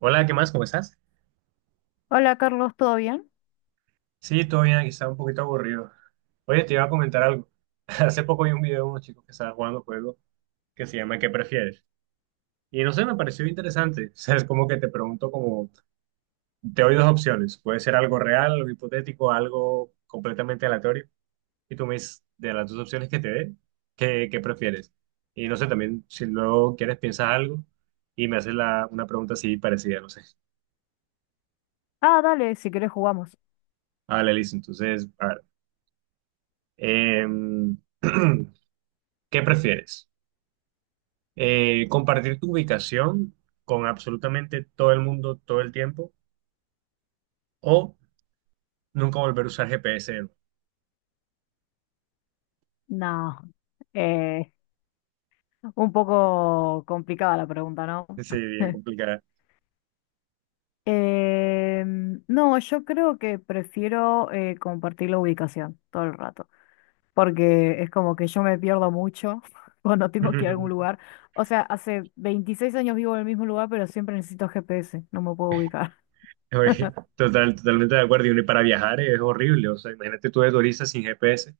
Hola, ¿qué más? ¿Cómo estás? Hola Carlos, ¿todo bien? Sí, todo bien, aquí estaba un poquito aburrido. Oye, te iba a comentar algo. Hace poco vi un video de unos chicos que estaban jugando un juego que se llama ¿Qué prefieres? Y no sé, me pareció interesante. O sea, es como que te pregunto como, te doy dos opciones. Puede ser algo real, algo hipotético, algo completamente aleatorio. Y tú me dices, de las dos opciones que te dé, ¿qué prefieres? Y no sé, también si luego quieres piensas algo y me haces una pregunta así parecida, no sé. Ah, dale, si querés jugamos. Vale, listo. Entonces, a ver. Em, ¿Qué prefieres? ¿Compartir tu ubicación con absolutamente todo el mundo todo el tiempo o nunca volver a usar GPS de nuevo? No, eh, un poco complicada la pregunta, ¿no? Sí, bien complicada. No, yo creo que prefiero compartir la ubicación todo el rato, porque es como que yo me pierdo mucho cuando tengo que ir a algún lugar. O sea, hace 26 años vivo en el mismo lugar, pero siempre necesito GPS, no me puedo ubicar. Oye, totalmente de acuerdo. Y para viajar es horrible. O sea, imagínate tú de turista sin GPS.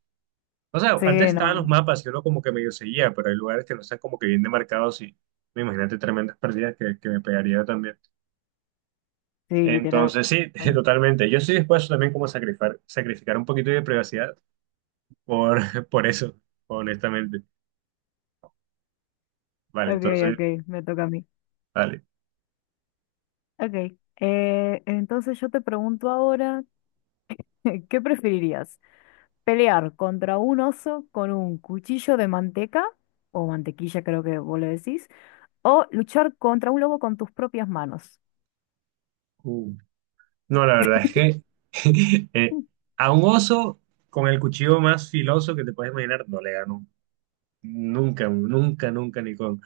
O sea, antes Sí, estaban los no, mapas y uno como que medio seguía, pero hay lugares que no están como que bien demarcados y me imagínate tremendas pérdidas que me pegaría también. sí, literal. Entonces, sí, totalmente. Yo estoy dispuesto también como a sacrificar un poquito de privacidad por, por eso, honestamente. Vale, Ok, entonces, ok, me toca a mí. vale. Ok, entonces yo te pregunto ahora, ¿qué preferirías? ¿Pelear contra un oso con un cuchillo de manteca, o mantequilla creo que vos le decís, o luchar contra un lobo con tus propias manos? Uh, no, la verdad es que eh, a un oso con el cuchillo más filoso que te puedes imaginar, no le gano. Nunca, nunca, nunca,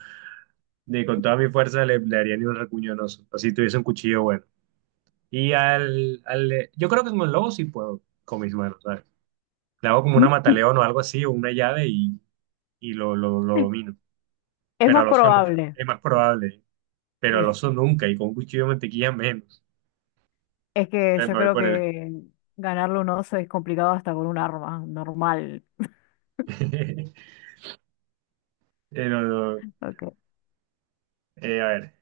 ni con toda mi fuerza le haría ni un recuño a un oso. Así tuviese un cuchillo bueno. Y yo creo que con el lobo sí puedo, con mis manos, ¿sabes? Le hago como una mataleón o algo así, o una llave y lo domino. Es Pero más al oso no, probable. es más probable. ¿Eh? Pero Sí. al oso nunca, y con un cuchillo de mantequilla menos. Es que yo Me voy creo por él. que ganarle un oso es complicado hasta con un arma normal. No, no, Ok. A ver.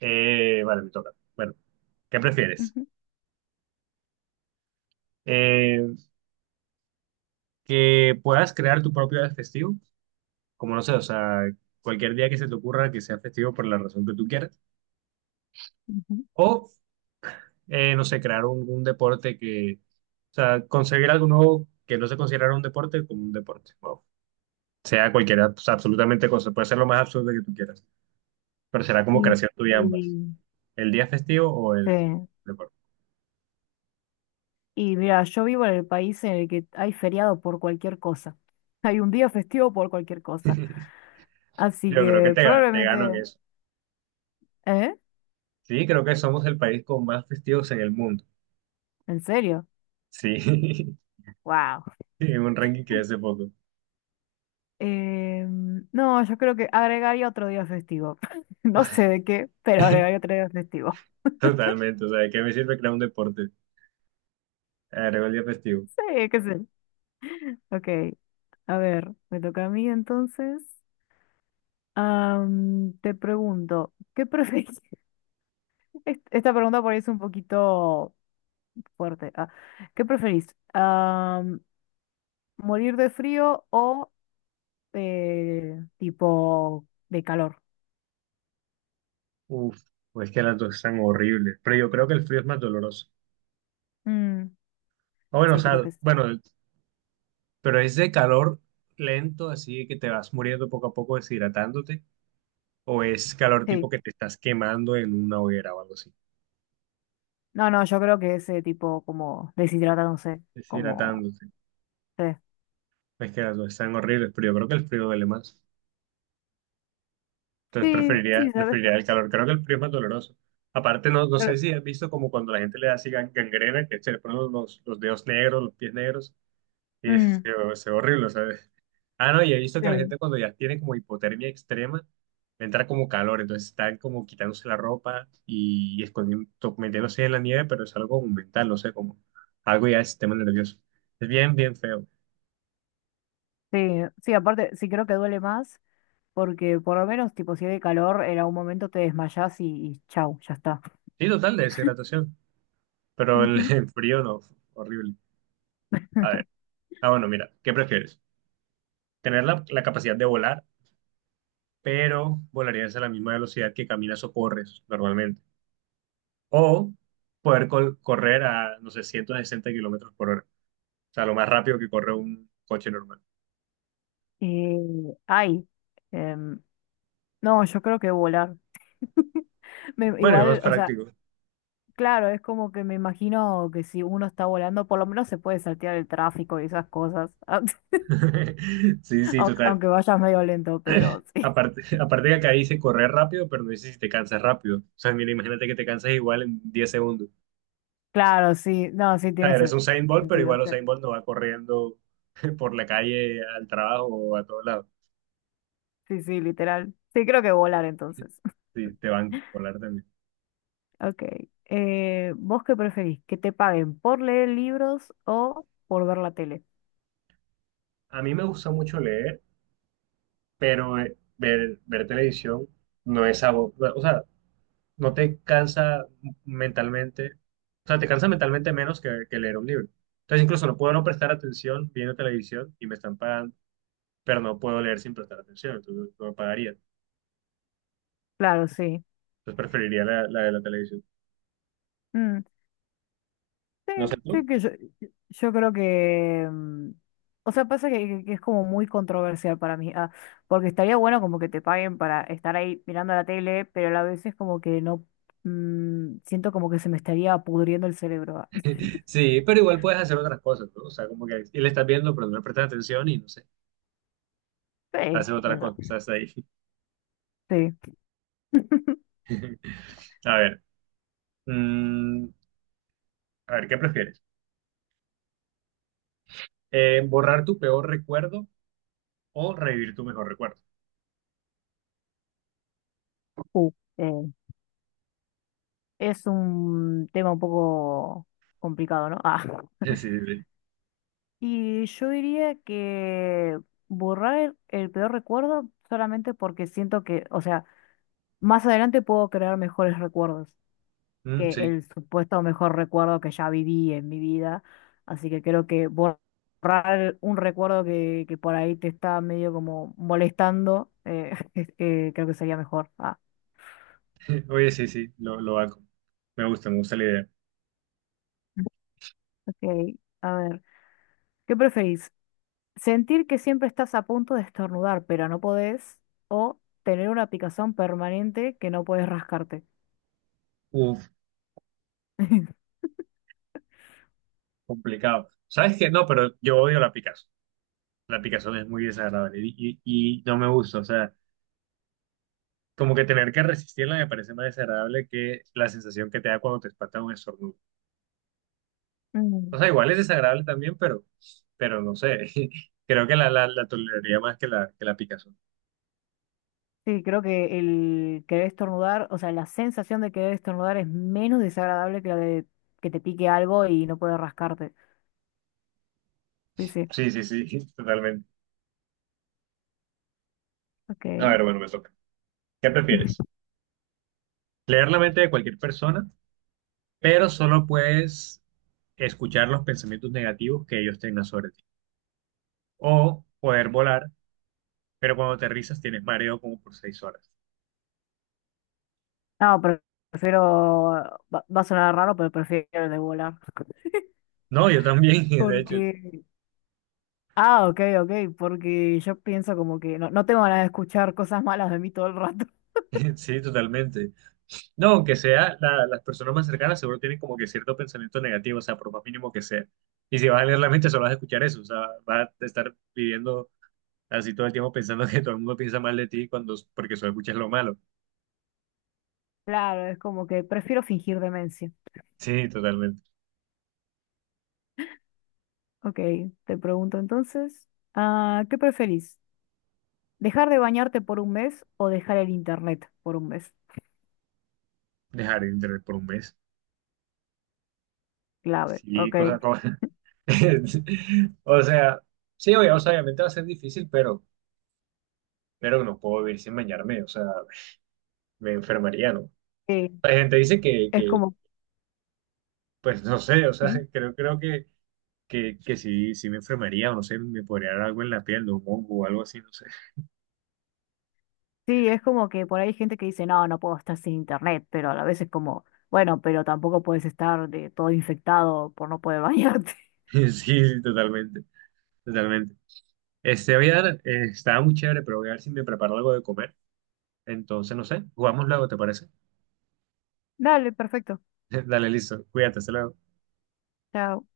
Vale, me toca. Bueno, ¿qué prefieres? Ujú, Eh, que puedas crear tu propio día festivo, como no sé, o sea, cualquier día que se te ocurra que sea festivo por la razón que tú quieras. ujú. O, no sé, crear un deporte que, o sea, conseguir algo nuevo que no se considerara un deporte como un deporte. Wow. Sea cualquiera, o sea, absolutamente cosa. Puede ser lo más absurdo que tú quieras, pero será Y, como creación tuya ambas. y- ¿El día festivo o el Sí. deporte? Y mira, yo vivo en el país en el que hay feriado por cualquier cosa. Hay un día festivo por cualquier cosa. Así Yo creo que que te gano en probablemente. eso. ¿Eh? Sí, creo que somos el país con más festivos en el mundo. ¿En serio? Sí, Wow. en un ranking que hace poco. No, yo creo que agregaría otro día festivo. No sé de qué, pero agregaría otro día festivo. Totalmente, o sea, ¿de qué me sirve crear un deporte? Agrego el día festivo. Sí, qué sé. Ok. A ver, me toca a mí entonces. Te pregunto, ¿qué prefieres? Esta pregunta por ahí es un poquito fuerte. Ah, ¿qué preferís? ¿Morir de frío o tipo de calor? Uf, pues que las dos están horribles, pero yo creo que el frío es más doloroso. Mm, Ah, bueno, o sí, creo sea, que bueno, pero es de calor lento, así que te vas muriendo poco a poco deshidratándote, o es calor sí. tipo que te estás quemando en una hoguera o algo así, No, no, yo creo que ese tipo como deshidratándose, como. deshidratándote. Sí, Es que las dos están horribles, pero yo creo que el frío duele más. Entonces sí, sí, ¿sabes? preferiría el calor. Creo que el frío es más doloroso. Aparte, no, no sé Creo- si has visto como cuando la gente le da así gangrena, que se le ponen los dedos negros, los pies negros, y es, mm, se ve horrible, ¿sabes? Ah, no, y he visto que la sí, gente cuando ya tiene como hipotermia extrema, le entra como calor, entonces están como quitándose la ropa y escondiendo, metiéndose en la nieve, pero es algo mental, no sé, como algo ya del sistema nervioso. Es bien, bien feo. sí, sí, aparte sí creo que duele más porque por lo menos tipo si hay calor en algún momento te desmayás y chau, ya está. Sí, total, de deshidratación, pero el, Ujú. el frío no, horrible. A ver, ah, bueno, mira, ¿qué prefieres? Tener la capacidad de volar, pero volarías a la misma velocidad que caminas o corres normalmente. O poder correr a, no sé, 160 kilómetros por hora. O sea, lo más rápido que corre un coche normal. Eh, ay, em, no, yo creo que volar. Bueno, es más Igual, o sea, práctico. claro, es como que me imagino que si uno está volando, por lo menos se puede saltear el tráfico y esas cosas, Sí, sí, aunque total. aunque vayas medio lento, pero sí. Aparte, aparte que acá dice correr rápido, pero no dice si te cansas rápido. O sea, mira, imagínate que te cansas igual en 10 segundos. Claro, sí, O no, sí sea, tiene eres un Usain Bolt, pero sentido. igual Sí. Usain Bolt no va corriendo por la calle al trabajo o a todos lados. Sí, sí, literal. Sí, creo que volar entonces. Sí, te van a volar también. Ok. ¿Vos qué preferís? ¿Que te paguen por leer libros o por ver la tele? A mí me gusta mucho leer, pero ver televisión no es algo, o sea, no te cansa mentalmente, o sea, te cansa mentalmente menos que leer un libro. Entonces incluso no puedo no prestar atención viendo televisión y me están pagando, pero no puedo leer sin prestar atención, entonces no me pagaría. Claro, sí. Entonces preferiría la de la televisión. Mm, sí, No sé tú. sí que yo creo que o sea, pasa que es como muy controversial para mí. Ah, porque estaría bueno como que te paguen para estar ahí mirando la tele, pero a la vez es como que no. Siento como que se me estaría pudriendo el cerebro. Ah. Sí, pero igual puedes hacer otras cosas, ¿no? O sea, como que y le estás viendo, pero no le prestas atención y no sé, Sí, haces qué otra sé cosa, yo. estás ahí. Sí. A ver, mm, a ver, ¿qué prefieres? Borrar tu peor recuerdo o revivir tu mejor recuerdo. Uh, Es un tema un poco complicado, ¿no? Ah. Sí, sí, sí. Y yo diría que borrar el peor recuerdo solamente porque siento que, o sea, más adelante puedo crear mejores recuerdos Mm, que sí. el supuesto mejor recuerdo que ya viví en mi vida. Así que creo que borrar un recuerdo que por ahí te está medio como molestando, creo que sería mejor. Ah, Oye, sí, sí, lo hago. Me gusta la idea. ok. A ver, ¿qué preferís? Sentir que siempre estás a punto de estornudar, pero no podés, o tener una picazón permanente que no puedes rascarte. Uf, complicado. ¿Sabes qué? No, pero yo odio la picazón. La picazón es muy desagradable y no me gusta. O sea, como que tener que resistirla me parece más desagradable que la sensación que te da cuando te espanta un estornudo. Mm. O sea, igual es desagradable también, pero no sé. Creo que la toleraría más que que la picazón. Sí, creo que el querer estornudar, o sea, la sensación de querer estornudar es menos desagradable que la de que te pique algo y no puedes rascarte. Sí, sí. Sí, sí, sí, totalmente. Ok. A ver, bueno, me toca. ¿Qué prefieres? Leer la mente de cualquier persona, pero solo puedes escuchar los pensamientos negativos que ellos tengan sobre ti. O poder volar, pero cuando aterrizas tienes mareo como por 6 horas. No, pero prefiero, va a sonar raro, pero prefiero el de volar. No, yo también, de hecho, Porque, ah, ok, ok, porque yo pienso como que no, no tengo ganas de escuchar cosas malas de mí todo el rato. sí, totalmente. No, aunque sea, las personas más cercanas seguro tienen como que cierto pensamiento negativo, o sea, por más mínimo que sea. Y si vas a leer la mente, solo vas a escuchar eso, o sea, vas a estar viviendo así todo el tiempo pensando que todo el mundo piensa mal de ti cuando, porque solo escuchas lo malo. Claro, es como que prefiero fingir demencia. Sí, totalmente. Ok, te pregunto entonces, ah, ¿qué preferís? ¿Dejar de bañarte por un mes o dejar el internet por un mes? Dejar de internet por un mes. Clave, Sí, ok. cosa como... O sea, sí, o sea, obviamente va a ser difícil, pero no puedo vivir sin bañarme, o sea, me enfermaría, ¿no? Sí, La gente dice es que como, pues no sé, o sea, ¿Mm? creo, creo que, que sí, sí me enfermaría, no sé, me podría dar algo en la piel, ¿no? Un hongo o algo así, no sé. Sí, es como que por ahí hay gente que dice, no, no puedo estar sin internet, pero a la vez es como, bueno, pero tampoco puedes estar de todo infectado por no poder bañarte. Sí, sí, totalmente, totalmente. Este, voy a dar, estaba muy chévere, pero voy a ver si me preparo algo de comer. Entonces, no sé, jugamos luego, ¿te parece? Dale, perfecto. Dale, listo, cuídate, hasta luego. Chao.